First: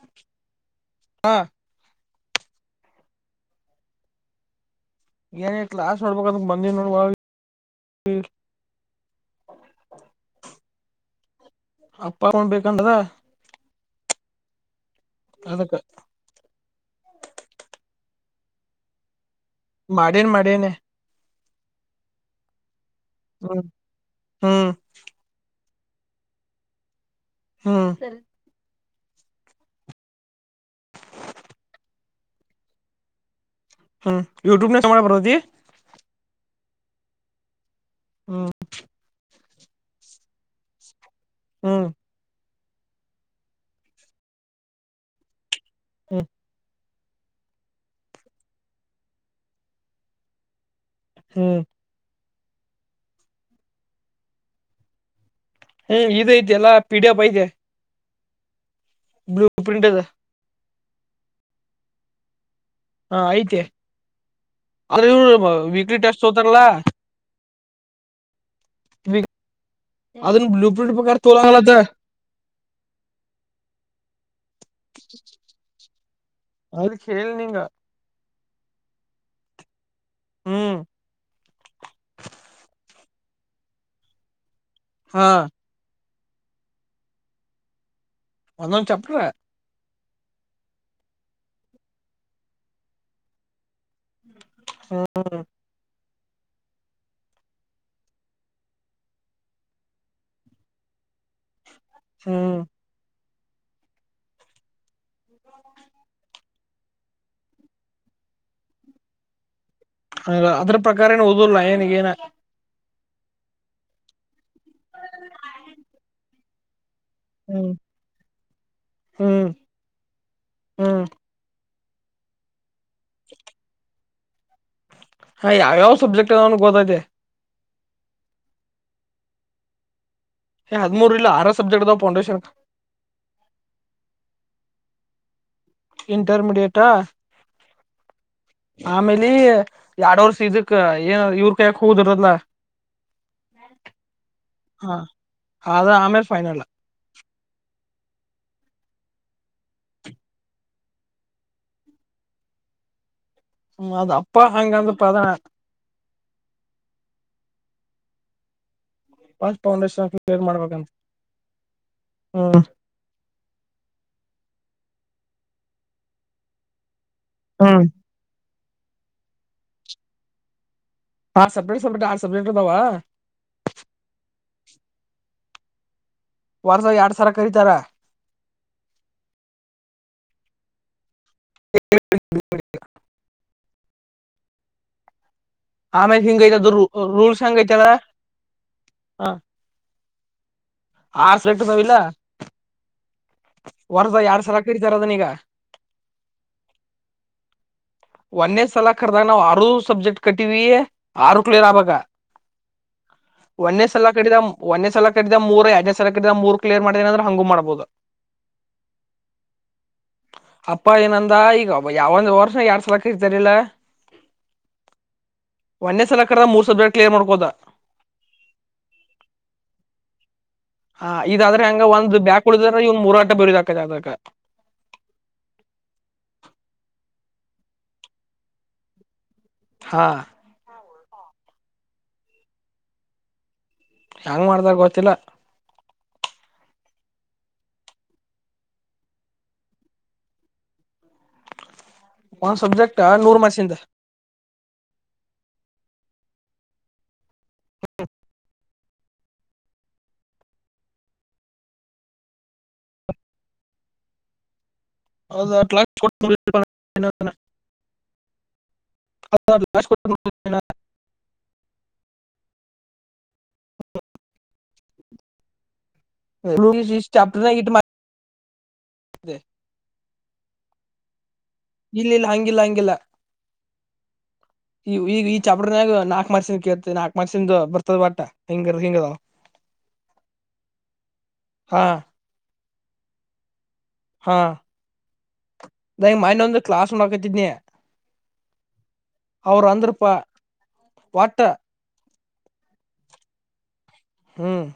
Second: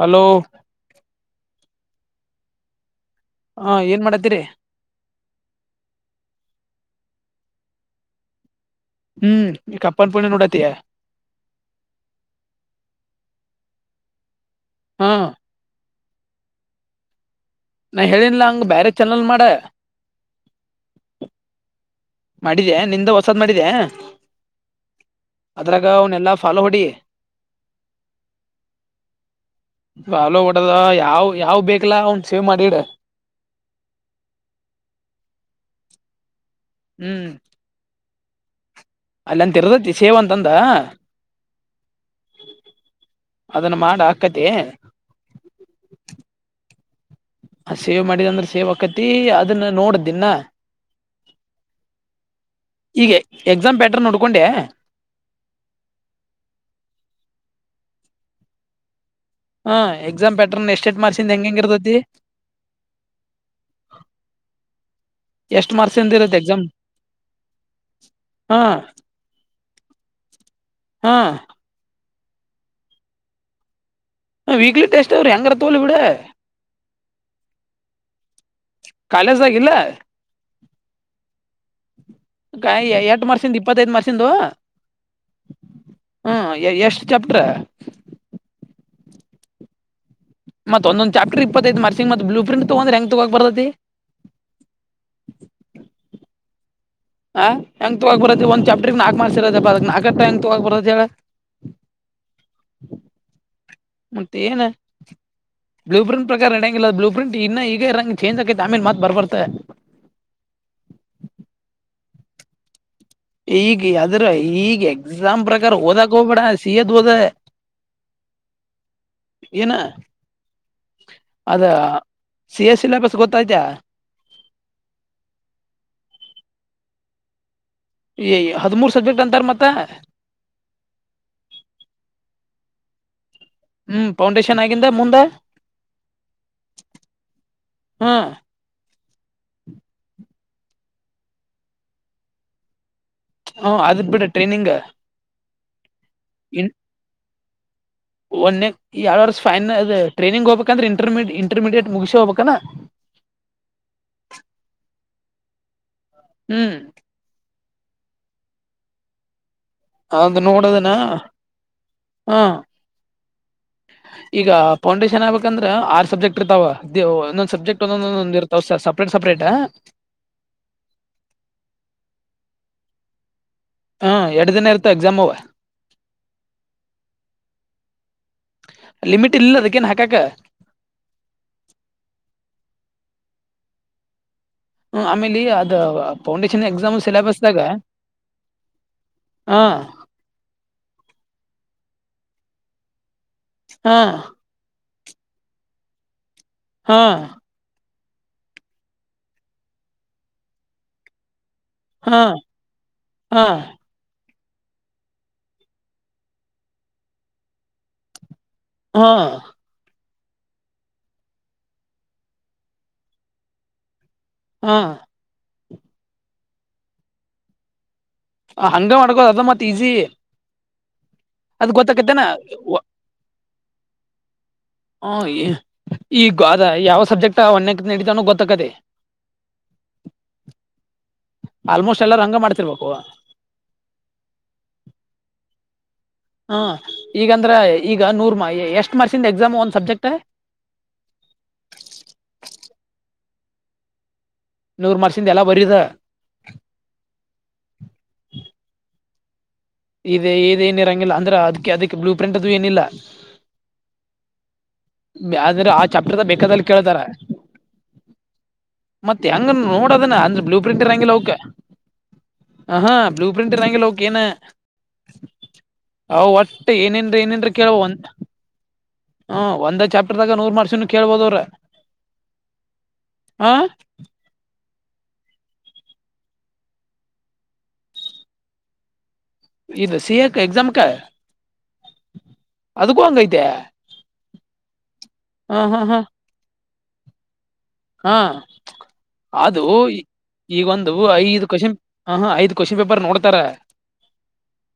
Hello ಹಾ ಹಾ ಏನ್ ಮಾಡತೀರಿ ನ ಕ್ಲಾಸ್ ಮಾಡಡ್ಬೇಕಂದ ಬಂದಿ ನೋಡ್ ಹ್ಮ್ ಈ ಕಪ್ಪನ್ಪುಣ ನೋಡತ ಅಪ್ಪ ಅಕೊಂಡ್ ಬೇಕಂತದ ಹಾ ಅದಕ್ಕೆ ಹ ಬೇ ಚೆನಲ್ ಮಾಡ ಮಾಡನ್ ಮಾಡನ ಮಾಡಿದೆ ನಿಂದ ಹೊಸದ್ ಮಾಡಿದೆ ಹ್ಮ್ ಅದ್ರಾಗ ಅವನ ಎಲ್ಲಾ ಫಾಲೋ ಹೊಡಿ ಹ್ಮ [inaudible] ಬಾವಲ ಹೊಡದ ಯಾವ್ ಯಾವ ಬೇಕಿಲ್ಲಾ ಅವನ್ ಸೇವ್ ಮಾಡಿಡ ಹ್ಮ್ ಯೂಟ್ಯೂಬ್ ನ ಮಾಡ ಬರ್ತಿ ಹ್ಮ್ ಹ್ಮ ಅಲ್ಲ ಅಂತರ್ದತಿ ಸೇವ್ ಅಂತಂದ ಹ್ಮ್ ಅದನ್ನ ಮಾಡ ಹಾಕದ ಹ್ಮ್ ಆ ಸೇವ್ ಮಾಡಿದ ಅಂದ್ರ ಸೇವ್ ಆಕತಿ ಅದನ್ನ ನೋಡದ್ದನ್ಾ ಹ್ಮ್ ಈಗ ಎಕ್ಸಾಮ್ ಪ್ಯಾಟರ್ ನೋಡ್ಕೊಂಡೆ ಹ್ಮ ಇದೈಐತೆ ಎಲ್ಲಾ ಪೀಡಿಯ ಬ ತೆ ಹಾ ಅದ ಎಕ್ಸಾಮ್ ಪ್ಯಾಟ್ರನ್ ಎಷ್ಟ ಎಷ್ಟಟ್ ಮಾರ್ಸಿಂದ ಹೆಂಗ ಹೆಂಗ ಇರ್ತತಿ ಹಾ ಐತೆ ಅ್ರ ಇವರು ಎಷ್ಟ್ ವೀಕ್ಲಿ ಮಾರ್ಕ್ಸಿಂದ ಟೆಸ್ಟ್ ಇರತ್ತೆ ಹತಾರಲ್ಲ ಎಕ್ಸಾಮ್ ಹಾ ಅದ್ ಬ್ಲೂಪ್ರಿಂಟ್ ಹಾ ಪ್ರಕಾರ ತೋಲಾಗಲತ ಹಾ ವೀಕ್ಲಿ ಟೆಸ್ ಯಂಗ್ರ ತೋಳ ಬಿಡ ಅದ ಕೇಳ ನಿಂಗ ಕಾಲಜಾಗಿ ಹ್ಮ್ ಕ ಎ ಮರ್ಷಿಿಂದ ಇಪ್ಪತ್ತೈಮರ್ಷಿಂದು ಹಾ ಹ್ಮ ಎಷ್ಟು ಚಪ್ಟ್ರ ಒಂದಂದು ಚಪ್ಪರ. ಮತ್ತೊಂದೊಂದು ಚಾಪ್ಟರ್ ಇಪ್ಪತ್ತೈಐತ್ರ್ಸಿಂಗತ್ ಬ್ಲೂ ಪ್ರ್ರಂಟ್ ತಗೊಂಡ್ರ ಹೆಂಗ ತಗೋ ಬರತೈತಿ. ಹ್ಮ್ ಹ ಎಂಗ ತೊಗಾಗಬ್ಬರ ಜಚಾಪ್ರಟಿಗೆ ಆ ಮಾಡಾರ ಸರ ಬ ಆತ ಎ ತೊಗಾಗಬರಾ ಹೇಳ? ಹ್ಮ್ ಮತ್ತ ಏನು? ಬ್ಲೂ ಪ್ರ್ರಿಂಟ್ ಪ್ರಕಾರ ಇರಡಂಗಿಲ್ಲ ಬ್ಲೂ ಪ್ರ್ರಂಟ್ ಇ ಈಗ ಇರಂಗ ಚೇಂಜ್ ಆಕೈ ಆಮೇಲೆತ್ ಬರ್ಬತ್ತೆ. ಹ ಅದ್ರ ಪ್ರಕಾರ ಏನು ಓದಲ್ಲಾ ಏನಿಗ ಏನ. ಈಗ ಅದ್ರ ಈಗ ಎಕ್ಸಾಮ್ ಪ್ರಕಾರ ಓದಕ್ ಹೋಗ್ಬೇಡ ಸಿ ಎತ್ ದೊದ. ಹ್ಮ್ ಹ್ಮ್ ಏನ? ಹ್ಮ್ ಅದ ಸಿ ಎಸ್ ಸಿಲೇಬಸ್ ಗೊತ್ತ್ತಾ? ಹಾ ಯಾವ್ಯಾವ ಸಬ್ಜೆಕ್ಟ್ ಅ ನನ್ಗ್ ಗೊತ್ತಾಯತೆ. ಎಯ ಹದಿಮೂರು ಸಬ್ಜೆಕ್ಟ್ ಅಂತಾರೆ ಮತ್ತ. ಹದ್ಮೂರು ಇಲ್ಲ ಆರ ಸಬ್ಜೆಕ್ಟ್ ಅದವ್ ಫೌಂಡೇಶನ್ಕ್ ಹ್ಮ್ ಫೌಂಡೇಶನ್ ಆಗಿಂದ ಮುಂದ. ಇಂಟರ್ಮಿಡಿಯಟ್ ಅ ಹ್ಮ್ ಆಮೇಲೆ ಎರಡವರ್ಷ ಇದಕ್ ಏನ ಇವ್ರ ಕಾಯ್ಯಕ್ ಹೋದರಲ್ಲ. ಹ ಅದ್ ಬಿಡ ಟ್ರೈನಿಂಗ್ ಇನ್ ಹಾ ಅದು ಆಮೇಲೆ ಫೈನಲ್. ಒಂದ ಯಾವ ವರ್ಷ ಫೈನ್ ಟ್ರೈನಿಂಗ್ ಹೋಗ್ಬೇಕಂದ್ರೆ? ಇಂಟರ್ ಇಂಟರ್ಮೀಡಿಯೇಟ್ ಮುಗಸ ಹೋಗ್ಬೇಕನಾ. ಹ್ಮ ಅದು ಅಪ್ಪಾ ಅಂಗಂತಪ್ಪಾದ. ಹ್ಮ್ ಹ [unintelligible] ಅದು ನೋಡೋದನಾ ಹಾ. ಹ್ಮ್ ಈಗ ಫೌಂಡೇಶನ್ ಆಗ್ಬೇಕಂದ್ರೆ ಆರ್ ಸಬ್ಜೆಕ್ಟ್ ಇರ್ತಾವ, ಇದ ಒಂದೊಂದು ಸಬ್ಜೆಕ್ಟ್ ಹ್ಮ್ ಒಂದೊಂದಂದ ಇರ್ತಾವ ಸ ಸಪ್ರೇಟ್ ಸಪ್ರೇಟ್ತಾ. ಹ ಸ್ರೇಟ್ ಸಬ್ಕ್ ಆ ಸಬ್ಜೆಕ್ಟ್ದಾವ. ವರ್ಸಾಗ ಎರಡ್ ಸರ ಕರೀತಾರ ಲಿಮಿಟ ಇ ಇನದಿಕ ಹಾಕಾ ಕ? [unintelligible] ಹೂ ಆಮೆ ಅ ಆಮೇಲೆ ಹಿಂಗ ಫೌಂಡೇಶನ್ ಐತದ ಎಸಾಮ್ ರೂಲ್ಸ್ ಹೆಂಗ ಸಿಲೆಬಸ್ಗ ಐತದ ಹ. ಆರ್ ಸಲ ಇಟ್ಟತಾವಿಲ್ಲ ಹಾ ಹೊರ್ದ ಎರಡ್ ಸಲ ಕ ರದನಿಗಾ ಹಾ ಒಂದೇ ಸಲ ಕರೆದಾಗ ನಾವವು ಆರು ಸಬ್ಜೆಕ್ಟ್ ಕಟ್ಟಿವವಿ ಆರು ಕ್ಲಿಯರ್ ಆಬಾಗ ಹಾ ಹಾ ಒನ್ನೇ ಸಲ ಕಡಿದ ಒಂದನೇ ಸಲ ಕಟ್ಟಿದ ಮೂರ ಎರದನೇ ಸಲ ಕಟ್ಟಿದ ಮೂರ್ ಕ್ಲಿಯರ್ ಮಾಡ್ತೇನ ಅಂದ್ರೆ ಹಂಗೂ ಮಾಡ್ಬೋದು. ಹಾ ಅಪ್ಪಾ ಏನಂದ ಈಗ ಯಾವ ಒಂದ ವರ್ಷ ಎರಡ್ ಸಲಕ ಇದತಾರಿಲ್ಲ. ಆ ಒಂದೇ ಸಲ ಕಡ್ರ ಮೂರ್ ಸಬ್ಜೆಕ್ಟ್ ಕ್ಲಿಯರ್ ಮಾಡ್ಬೋದ? ಅ ಹಂಗ ಮಾಡ್ಕೋದ ಅದ ಮತ್ ಈಜಿ. ಆ ಇದಾದ್ರೆ ಹೆಂಗೆ ಒಂದ್ ಬ್ಯಾಕ್ ಉಳಿದರೆ ಇವು ಮೂರಟ ಬರದಕ ಆಬೇಕ. ಹ ಈ ಈಗ ಅದ ಯಾವ ಸಬ್ಜೆಕ್ಟ್ ಒಣ ನಡಿತವನ ಗೊತ್ತಕ್ಕದೆ. ಹಾ ಆಲ್ಮೋಸ್ಟ್ ಎಲ್ಲಾರೂ ಹಂಗ ಮಾಡ್ತಿರ್ಬೇಕು. ಹೆಂಗ ಮಾಡ್ದಾರ ಗೊತ್ತಿಲ್ಲ. ಹಾ ಈಗಂದ್ರೆ ಈಗ ನೂರ್ ಮ ಎಷ್ಟ್ ಮಾರ್ಸಿಂದ ಎಕ್ಸಾಮ್ ಒಂದ್ ಸಬ್ಜೆಕ್ಟ? [inaudible] ಮಸಿಂದ. ನೂರ್ ಮಾರ್ಸಿಂದ ಎಲ್ಲ ಬರೀದ. [inaudible] ಇ ಇ ಏನಿರೋಂಗಿಲ್ಲ ಅಂದ್ರೆ ಅದಕ್ಕೆ ಅದಕ್ಕೆ ಬ್ಲೂ ಪ್ರಿಂಟ್ ಅದು ಏನಿಲ್ಲ? ಆದ್ರೆ ಆ ಚಪ್ಟರ್ದ ಬೇಕಾದಲ್ ಕೇಳಿದಾರ ಮತ್ ಹೆಂಗನ್ ನೋಡದನ ಅಂದ್ರೆ ಬ್ಲೂ ಪ್ರಿಂಟ್ ಇರಂಗಿಲ್ಲ ಅವುಕೆ. ಅ ಹಾ ಬ್ಲೂ ಪ್ರಿಂಟ್ ಇರಂಗಿಲ್ಲ ಅವುಕ್ ಏನ. ಅ ಒಟ್ಟು ಏನಂದ್ರೆ ಏನಂದ್ರೆ ಚಾಪ್ಟರ್ನಾಗ ಇಟ್ ಮಾರ್ಕ್ಸ್ ಕೇಳುವಂದ್ ಹ್ಮ್ ಒಂದೇ ಚಾಪ್ಟರ್ದಾಗ ನೂರ್ ಮಾರ್ಸನ್ನು ಕೇಳ್ಬೌದ್ ಇವ್ರೆ. ಇಲ್ಲಿಲ್ ಹಂಗಿಲ್ಲ ಅಂಗಿಲ್ಲ. ಇವ್ ಈ ಈ ಚಾಪ್ಟರ್ನಾಗ್ ನಾಕ್ ಮಾರ್ಕ್ಸಿಂದ್ ಕೇತರೆ ನಾಕ್ ಮಾರ್ಕ್ಸಿಂದು ಬರ್ತದ್ ಒಟ್ಟ ಹಿಂಗರ ಹಿಂಗದಾವ್ ಇದು ಸಿ. ಎ ಕ ಎಕ್ಸಾಂಕ ಹಾ ಅದುಕ್ಕೂ ಒಂದ್ ಐತೆ. ಹಾಂ ಹಾ ದ ಮಾಡ್ನೊಂದು ಕ್ಲಾಸ್ ನು ನೋಡ್ಕೊತಿದ್ನೆ ಆ ಅದು ಈ ಒಂದು ಒಟ್ಟ ಐದು ಕ್ವೆಶನ್ ಹಾಂ ಹಾಂ ಐದ್ ಕ್ವಶನ್ ಪೇಪರ್ ನೋಡ್ತಾರೆ ಹ್ಮ್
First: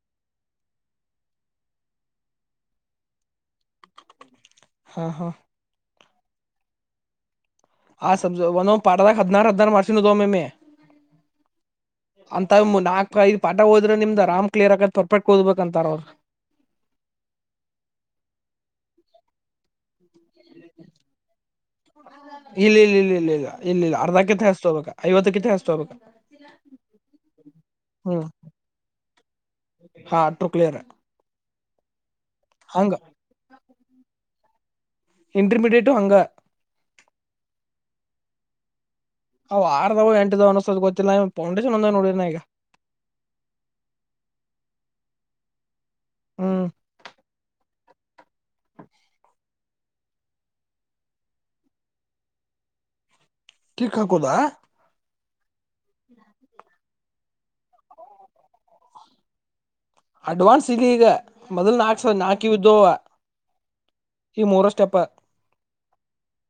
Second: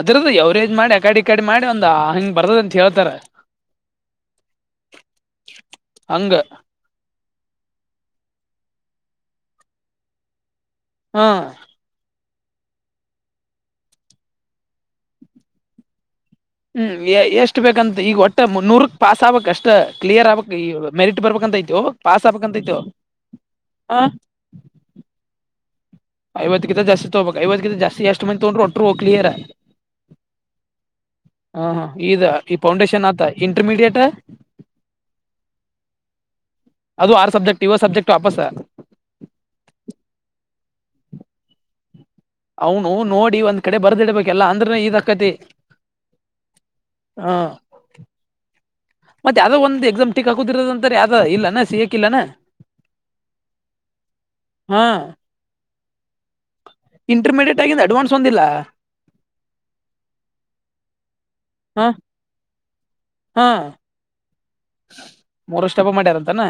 ಅದುರ್ದೆ ಯಾವ್ರೇಜ್ ಮಾಡಿ ಅಕಡ್ ಈಕಡ್ ಮಾಡಿ ಒಂದ ಹಿಂಗ್ ಬರ್ತದ್ ಅಂತ್ ಹೇಳ್ತಾರ. ಹಾಂ ಹಾಂ ಅಂಗ ಹಾ ಸಬ್ಜೋ ಒನೊ ಪಾಟ್ದಾಗ್ ಹದ್ನಾರ್ ಹದ್ನಾರ್ [unintelligible] ಆ ಅಂತವ್ ಮು ನಾಕೈದ್ ಪಾಠ ಹೋದ್ರೆ ನಿಮ್ದ ಆರಾಂ ಕ್ಲಿಯರ್ ಆಗತ್ ಪರ್ಪೆಕ್ಟ್ ಓದ್ಬೇಕಂತಾರ ಅವರು. ಹ್ಮ್ ಎ ಎಷ್ಟ್ ಬೇಕಂತೆ ಈಗ ಒಟ್ಟೆ ಮುನ್ನೂರುಕ್ ಪಾಸ್ ಆಗ್ಬೇಕಷ್ಟೆ ಕ್ಲಿಯರ್ ಆಬೇಕ್ ಈ ಮೆರಿಟ್ ಬರ್ಬೇಕಂತ ಇದ್ಯೋ ಪಾಸ್ ಆಬೇಕಂತೈತೋ ಇಲ್ಲ ಇಲ್ಲ ಇಲ್ಲ ಇಲ್ಲ ಇಲ್ಲ ಇಲ್ಲ ಇಲ್ಲ ಹ ಅರ್ಧಕ್ಕಿಂತ ಹೆಚ್ಚ್ ತಗೋಬೇಕ ಐವತ್ತಕ್ಕಿಂತ ಹೆಚ್ಚ್ ತಗೋಬೇಕ ಐವತ್ಕಿಂತ ಜಾಸ್ತಿ ತಗೋಬೇಕ್ ಐವತಕ್ಕಿಂತ ಜಾಸ್ತಿ ಹ್ಮ್ ಎಷ್ಟು ಮಂದಿ ತಗೊಂಡ್ರು ಒಟ್ಟರು ಕ್ಲಿಯರ ಒಟ್ರು ಕ್ಲಿಯರ. ಹಾ ಹಾ ಇದ ಈ ಫೌಂಡೇಶನ್ ಆತಾ ಇಂಟರ್ಮೀಡಿಯೇಟ? ಇಂಟರ್ಮೀಡಿಯೇಟು ಹಂಗ. ಅದು ಆರು ಸಬ್ಜೆಕ್ಟ್ ಯೋಳ್ ಸಬ್ಜೆಕ್ಟ ವಾಪಸ್ಸ ಅವ್ ಆರ್ದಾವೋ ಎಂಟ್ ಅದಾವೊ ಅನ್ನಸ್ಟೊತಲ್ ಗೊತ್ತಿಲ್ಲ ಇವ್ ಪೌಂಡೇಶನ್ ಒಂದ ನೋಡಿ ಅವನು ನೋಡಿ ಒಂದ್ ಕಡೆ ಬರ್ದಿಡ್ಬೇಕೆಲ್ಲ ಅಂದ್ರ ಇದ್ ಅಕತಿ ಹ್ಮ್ ಹಾ ಮತ್ತೆ ಯಾವ್ದೋ ಒಂದ್ ಎಕ್ಸಾಮ್ ಟಿಕ್ ಹಾಕುದಿರೋದ ಅಂತಾರೆ ಹೋದ ಇಲ್ಲೇನ ಸಿಗಕಿಲ್ಲೆನ? ಟಿಕ್ ಹಾಕೋದ? [inaudible] ಇಂಟರ್ಮಿಡಿಯೇಟ್ ಆಗಿದೆ ಅಡ್ವಾನ್ಸ್ ಒಂದಿಲ್ಲ. ಅಡ್ವಾನ್ಸ್ ಈಗ್ ಈಗ ಮೊದಲ್ ಹಾ ನಾಕ್ ಸಾ ನಾಕ ಇದ್ದವ ಈ ಮೂರ ಸ್ಟೆಪ್ ಮೂರುಷ್ಟಪ ಮಾಡ್ಯಾರಂತಾನ?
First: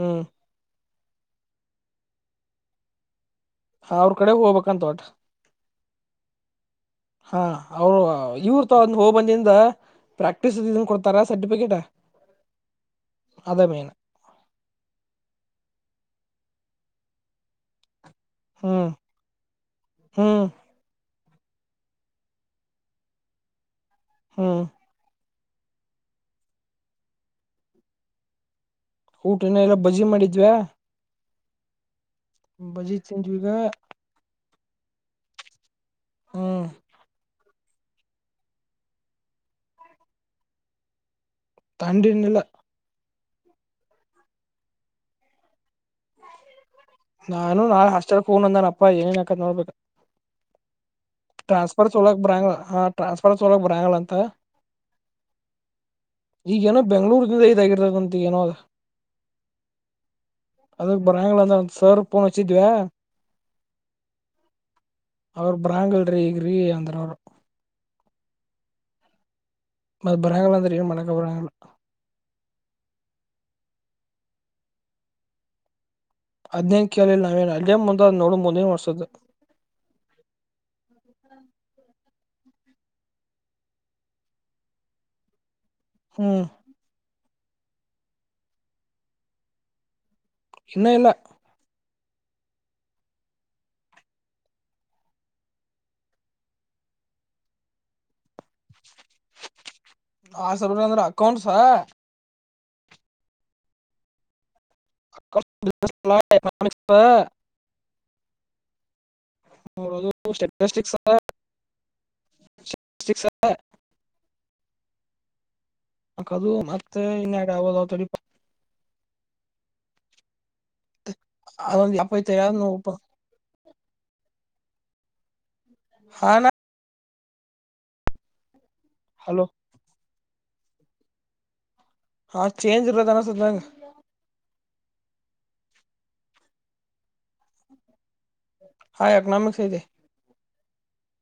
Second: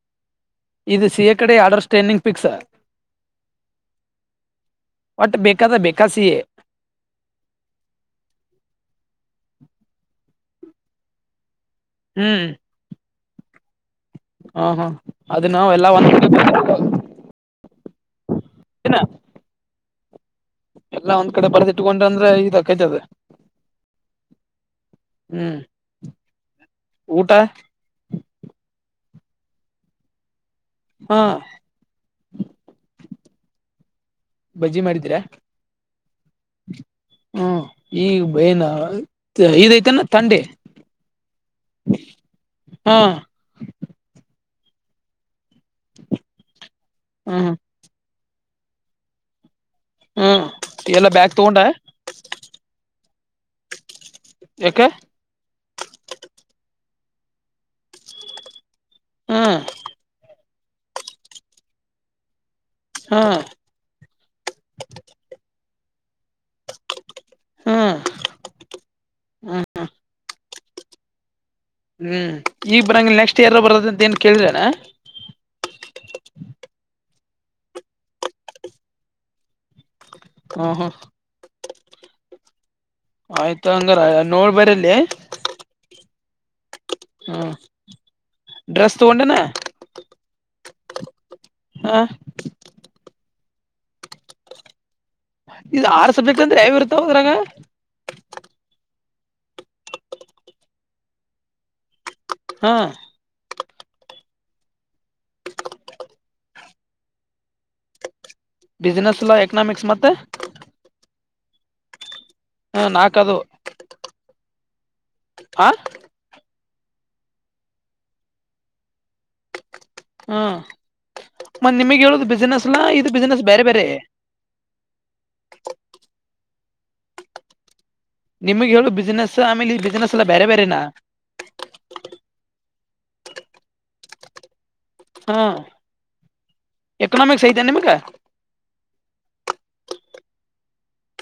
ಹ್ಮ್ ಇದು ಸಿ. ಎ ಕಡೆ ಆರ್ಡರ್ ಸ್ಟೇನಿಂಗ್ ಫಿಕ್ಸ ಅವ್ರ ಕಡೆ ಹೋಗ್ಬೇಕಂತೆ ಅವತ ಒಟ್ ಬೇಕಾದ ಬೇಕಾ ಸಿ ಎ ಸ ಅವ್ ಇವ್ರ್ ತವ್ ಹೋಗ್ ಬಂದ್ ಏನ ಪ್ರಾಕ್ಟೀಸ್, ಇದನ್, ಕೊಡ್ತಾರಾ, ಸರ್ಟಿಫಿಕೇಟ್. [inaudible] ಹ್ಮ್. [inaudible] ಅದೆ ಮೇನ್ ಹಾಂ ಹಾಂ ಅದ ನಾವ ಎಲ್ಲಾ ಒಂದ್ ಕಡೆ ಹ್ಮ್ [unintelligible] [unintelligible] ಹ್ಮ್ ಎಲ್ಲಾ ಒಂದ್ ಕಡೆ ಬರ್ದಿಟ್ಕೊಂಡಂದ್ರೆ [unintelligible] ಹ್ಮ್ ಹ್ಮ್ ಊಟ? ಊಟನೆ ಇಲ್ಲ ಬಜ್ಜಿ ಮಾಡಿದ್ವ ಹಾ. [inaudible] ಬಜ್ಜಿ, ತಿಂಧುವೀವಗ. [inaudible] ಬಜ್ಜಿ, ಮಾಡಿದ್ದೀರಾ, ಹ್ಮ್ ಹೋ. [inaudible] ಈಗು, ಬೈನಾ, ಇದೈತಾನ, ತಂದೆ. [inaudible] ತಂಡ್ಹುಯಿರುಇಲ್ಲಾ. [inaudible] [inaudible] [unintelligible] ಹ್ಮ್ ನಾನು, ನಾ, ಹಾಸ್ಟೆಲೊಗನ್ನಪ್ಪ, ಏನುಎನೋಕಥೆ, ನೋಡ್ಬೇಕು. [inaudible] ಹೂ. [unintelligible] ಟ್ರಾನ್ಸ್ಫರ್, ತಾಕೊಲೊಕ್ಬರಲ್ಲ, ಆ. [inaudible] ಟ್ರಾನ್ಸ್ಫರ್, ತರೋಕ್ಕೇಬಾರಲ್ಲಾ, ಅಂತ, ಯಾಕ ಈಗ ಏನೋ, ಬೆಂಗಳೂರ್, ಇದಾಗಿ. [inaudible] ಈಗಬಂತು, ನೋಡು, ಏನು, ಅ, ಹ್ಮ್ ಅದಕ್ಕೆ, ಬರೋದು, ಹತ್ತುಸಾವಿರ, ರೂಪಾಯಿ. [inaudible] ತಿಧವಾ. [inaudible] [inaudible] [unintelligible] ಅವ್ರ, ಬಾರಂಗುಇಲೂರಿ, ಈಗ್ರೀ, ಅಂದ್ರಿ, ಅವರು. [inaudible] ಹಾ, ಹ. [unintelligible] ಮತ್ತು, ಬರೋಂಗು, ಹೇಳಿಕೆಒಗುಬೇಡಿಯವನ್ನ. [inaudible] ಹ್ಮ್, ಈಗ ಬರಂಗ, ಇಲ್ಲ, ನೆಕ್ಸ್ಟ್, ಇಯರ್, ಬರದು, ಅಂತ ಏನ್ ಕೇಳ್ರನಾ. [unintelligible] ಅಗೈನ್, ಮುನ್ಧೆಯೋಗಿನೋಡು, ಮುಂದಿನ, ವರ್ಷದು. [inaudible] ಹ್ಮ ಹ್ಮ [inaudible] [unintelligible] ಆಯ್ತು, ಹಂಗಾರ, ನೋಡುಬೇಡೇಲ್ಲಿ. [unintelligible] ಹ್ಮ. [inaudible] ಹ್ಮ, ಡ್ರೆಸ್ ತಗೊಂಡೆ, ಏನು. [unintelligible] ಇನ್ನೂ, ಇಲ್ಲ. [inaudible] ಹಾ. [unintelligible] ಇದು, ಆರುಸ, ಬೇಕಂದ್ರೆ! ಐರ್ತ ಹೋದ್ರಾಗ. [inaudible] ಆ, ಸ್ಯಾಬಿನಲೂ, ಅಂದ್ರ ಅಕೌಂಟ್ಸಾ. [inaudible] ಹಾ.. [unintelligible] [unintelligible] [inaudible] ಬಸ್ಸಿನೆಸ್ಸೆಲ್ಲಾ, ಎಕನಾಮಿಕ್ಸ್ ಮತ್ತೆ? [unintelligible] ಸ್ಟೆಟಿಸ್ಟಿಕ್ಸ್ ಹ್ಮ, ಸ್ಟೆಟಿಸ್ಟಿಕ್ಸ್ ನಾಕದು. [unintelligible] ಹಾ. [inaudible] ಆಕದು, ಮತ್ತೆ, ಇನು, ಯಕಗಲ್ಲತಡಿಯಪ್ಪ. [inaudible] ಹ್ಮ, ಮತ್ತ ಅದೊಂದ್ ನಿಮಗ್ ಯಾಪ್ ಹೇಳುದು ಐತೆ ಯಾವ್ದ್ ಬಿಸ್ನೆಸ್ಲ್ಲಾ! ನೋಡಪ್ಪ ಇದು ಬಿಸ್ನೆಸ್, ಬೇರೆ, ಬೇರೆ. [unintelligible] [unintelligible] [inaudible] ಹಾನ. [inaudible] ನಿಮಗೆ, ಹೇಳು, ಬಿಸ್ನೆಸ್, ಹಲೋ ಎಲ್ಲಾ, ಆಮೇಲೆ ಈ ಬಿಸ್ನೆಸ್, ಎಲ್ಲ, ಬೇರೆ, ಬೇರೆನಾ! [unintelligible] ಹಾ, ಚೇಂಜ್, ಇರೋದಕ್ಕೆ, ಇಲ್ಲಾ, ಅನಿಸುತ್ತೆ, ನನ್ಗೆ. [unintelligible] ಹು, ಎಕನಾಮಿಕ್ಸ್, ಆಯ್ತಾ, ನಿಮಗೆ? [unintelligible] ಹಾ, ಎಕನೋಮಿಸ್, ಐತೆ. [inaudible]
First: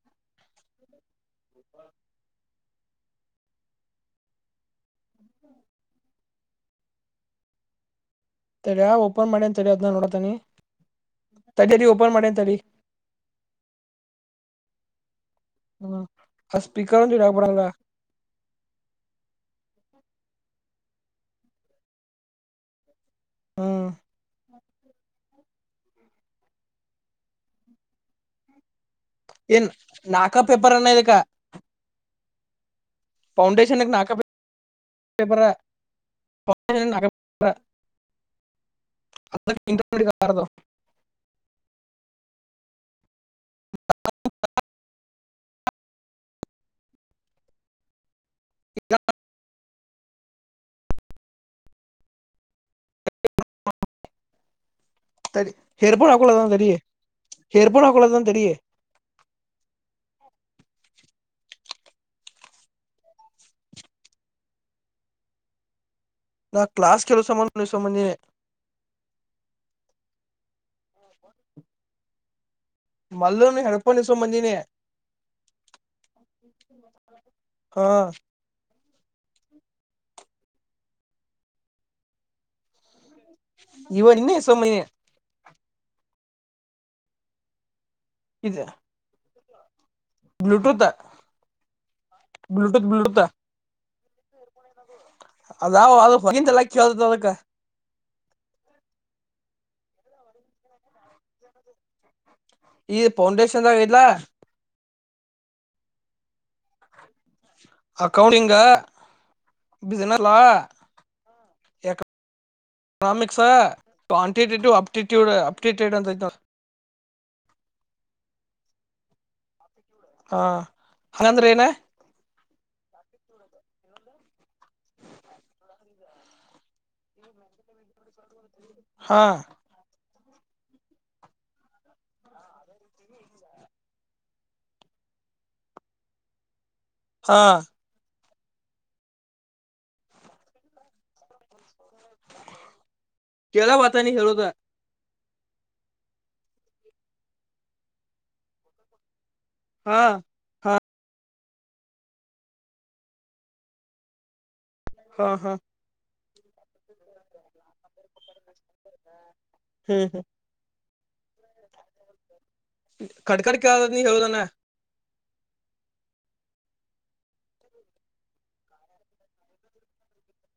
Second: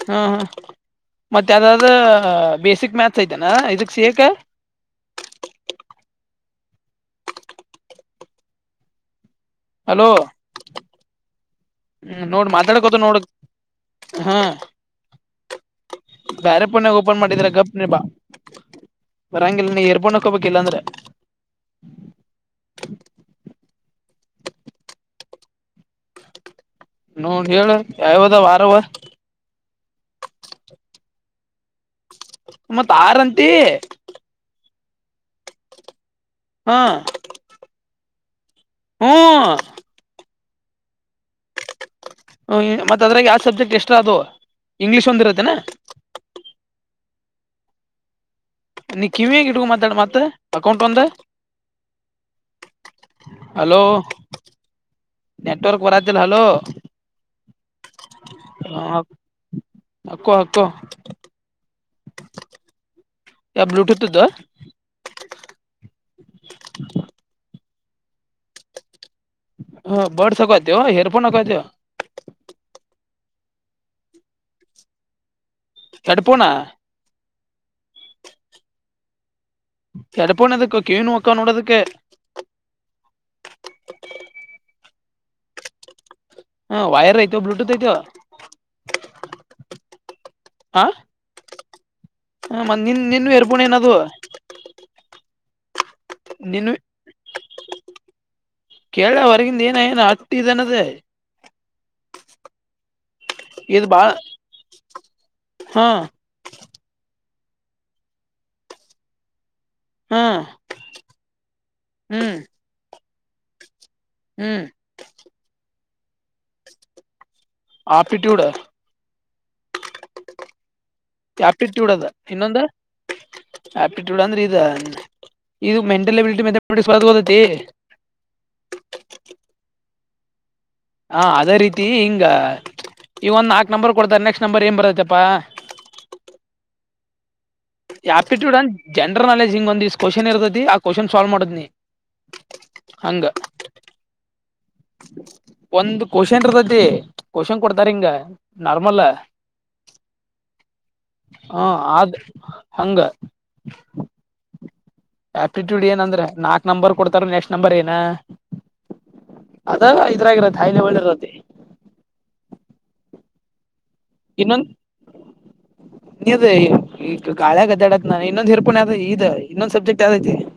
ಹಾ ಹಾ ಮತ್ತ ಅದಾದ ಬೇಸಿಕ್ ಮ್ಯಾಥ್ಸ್ ಐತೆನಾ ಇದಕ್ ಸೇೇಕ ಹ್ಮ್ ತಡಿ, ಓಪನ್ ಮಾಡಿನಿ, ತಡಿ, ಅದನ್ನ, ಹಲೋ ನೋಡ್ತೀನಿ. [unintelligible] ಹ್ಮ್, ನೋಡ್, ಮಾತ್ಯಾಡಿಕರುತಿವಿ, ನೋಡು, ಹಾ. [inaudible] ಹ್ಮ್ ಆ ಬ್ಯರೆ, ಪುಣೆ, ಸ್ಪೀಕರ್ ಒಂದ್ ಓಪನ್ ಇಡಾಕ್ ಮಾಡಿದರೆ, ಬರಲ್ಲ ಕಂಪೆನಿಬಾ. [unintelligible] ಬರಂಗಿಲ್ಲ, ನೀ, ಏರ್ಪೋನ್, ಅಕೋಬೇಕುಯೆಲ್ಲಾಂದ್ರೆ. [unintelligible] ಹ್ಮ್.. [inaudible] ನೋಡಿಹೇಳು, ಯಾವದೂ, ವಾರವ. [unintelligible] ಏನ್, ನಾಕ, ಪೇಪರ್, ಅನ್ನೋದಕ್ಕೆ. [unintelligible] ಮತ್, ಆರಂತಿ. [unintelligible] ಪೇಪರು, ಹಾ ಫರ್ಸ್ಟೆಂಧ, ನಾಲಕ್ಕು, ಪೇಪರು. [unintelligible] ಹ್ಮ್ ಅಂಟಡಿಾರದ ಹ ಮತ್ತತ್ ಅದ್ರಾಗ ಯಾವ್ ಸಬ್ಜೆಕ್ಟ್ ಎಷ್ಟ ಅದು ಇಂಗ್ಲೀಷ್ ಒಂದ್ಿರತ್ತೇನೆ ನೀ ಕಿವಿಯಗ ಇಟ್ಕ ಮಾತಾಡು ಮತ್ತೆ ಅಕೌಂಟ್ ಒಂದ ಹಲೋ ತರಿ ನೆಟ್ವರ್ಕ್ ಹರ್ಪಡ ಬರತಿಲ್ಲ ಹಲೋ ಆಕೋಲದ ತರಿ ಹೇರ್ಪೋನ ಹಕಲದ ತರ ಹಕ್ಕೋ ಹಕ್ಕ ಇ ಬ್ಲೂಟಥದ ನಾ ಕ್ಲಾಸ್ ಕೆಲವು ಸಮಬಧ ಸಂಬಂಧೇ ಹ ಬರ್ಡ್ಸ್ ಹಕವತ ಹೇರ್ಫೋನ್ ಹಕತ ಮಲ್ಲನು ಹಣಪನಿಸು ಮಜಿನ ತಡುಪಣ ಹಾ ಎಡಪಣದಕ್ಕ ಕವನು ಹಕ್ಕ ನೋಡದುಕ್ಕೆ ಇವ ನಿನ್ನೆ ಇಸ್ಕೊಂಡ್ ಬಂದೀನಿ ಹ ವೈರ್ಐತವ ಬ್ಲೂಟೂತ್ ಐತವ ಇದು ಬ್ಲೂಟೂತ್ ಹ ಮ ಬ್ಲೂಟೂತ್ ನಿನ್ ಬ್ಲೂಟೂತ್ ನಿನು ಎರ್ಬೋಣ ಏನದು ರಾವಂತಲ್ಲ ನಿನ್ ಕೇಳ ಅದಕ್ಕೆ ಕೇಳ ಹೊರಗಿಂದ ಏನ ಏನ ಹಟ್ಟ ಇದನದೇ ಈ ಫೌಂಡೇಶನ್ದಾಗ ಇದ್ ಇಲ್ಲ ಬಾಳ ಹಾ ಅಕೌನಿಂಗ ಹಾ business law A hmm economics hmm quantitative aptitude aptitude ಅಂತತ ಆಪಿಟ್ಯೂಡ್ ಹಾ ಹಾಗಂಗಂದ್ರೆ ಏನ ಇನ್ನೊಂದು ಆಪ್ಟಿಟ್ಯೂಡ್ ಅಂದ್ರೆ ಇದ ಇದು ಮೆಂಟಲ್ ಅಬಿಲಿಟಿ ಮ ಮಾಡ ಸ್ ಗಓದೈತಿ ಹಾ ಹಾ ಅದೇ ರೀತಿ ಹಿಂಗ ಈ ಒಂದ್ ನಾಕ್ ನಂಬರ್ ಕೊಡ್ತಾರೆ ನೆಕ್ಸ್ಟ್ ನಂಬರ್ ಏನ್ ಬರತ್ತಪ್ಪಾ ಹಾ ಆಪ್ಟಿಟ್ಯೂಡ್ ಅಂಡ್ ಜನರಲ್ ನಾಲೆಜ್ಿಂಗ್ ಒಂದ್ಸ್ ಕ್ವೆಶ್ನ್ ಇರ್ತತಿ ಆ ಕ್ವಶನ್ ಸಾಲ್್ ಮಾಡದ್ ನೀಿ ಕೆೇಳ ವತ ನೀ ಹೇಳೇಳೋದ ಒಂದ ಕಶನ್ ಇರ್ತತಿ ಕಶನ್ ಕೊಡ್ತಾರ್ ಹಿಂಗ ನಾರ್ಮಲ್ ಹಾ ಹ ಆದದ್ ಹಂಗ ಹಾ ಹಾ ಆಪ್ಟಿಟ್ಯೂಡ್ ಏನಂದ್ರೆ ನಾಕ್ ನಂಬರ್ ಕೊಡ್ತಾರ ನೆಕ್ಸ್ಟ್ ನಂಬರ್ ಏನ ಅದ ಹ್ಮ್ ಹ್ಮ್ ಇದ್ರಾಗಿರತ್ತೆ ಹಾಯಿಲೆ ಒಳ್ಳೆರತ್ತ ಖಡ್ಖಡ್ಕದ್ ನೀ ಹೇಳುದಾನ [inaudible] ನೀದ ಈಗ ಗಾಳಿಯಾಗ ಅಡ್ಯಾಡಾಕತೈನ್ ನಾನ ಇನ್ನೊಂದ್ ಏರ್ಪೋನ್ ಅ ಈ ಇನ್ನೊಂದ್ ಸಬ್ಜೆಕ್ಟ್ ಯಾವುದ ದೈತಿ. [inaudible]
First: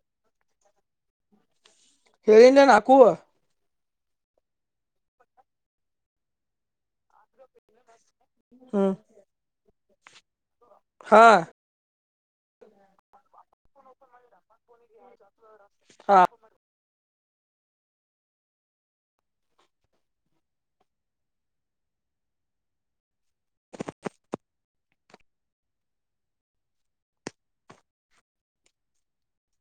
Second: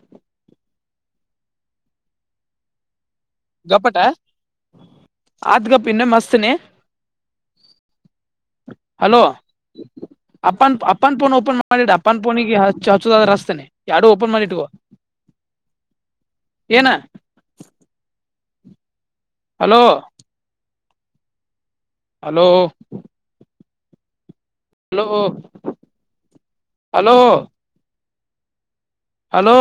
ಹೇಳನ್ ನಾಕೂುವ ಗಪ್ಪಟ ಆತ್ಕಪ್ಪ ಇನ್ನ ಮಸ್ತನ ಹ್ಮ್ ಹಲೋ ಅಫನ್ ಹಾ ಓಪನ್ ಮಾಡ ಪನ್ ಪೋನಿಗೆಚ್ಚ ಹಚ್ಚದಾದ ರಾಸ್ತೇನೆ ಯಾರಡುೂ ಓಪನ್ ಮಾಡಿಟ್ುವ ಹಾ ಏನ hello hello hello hello hello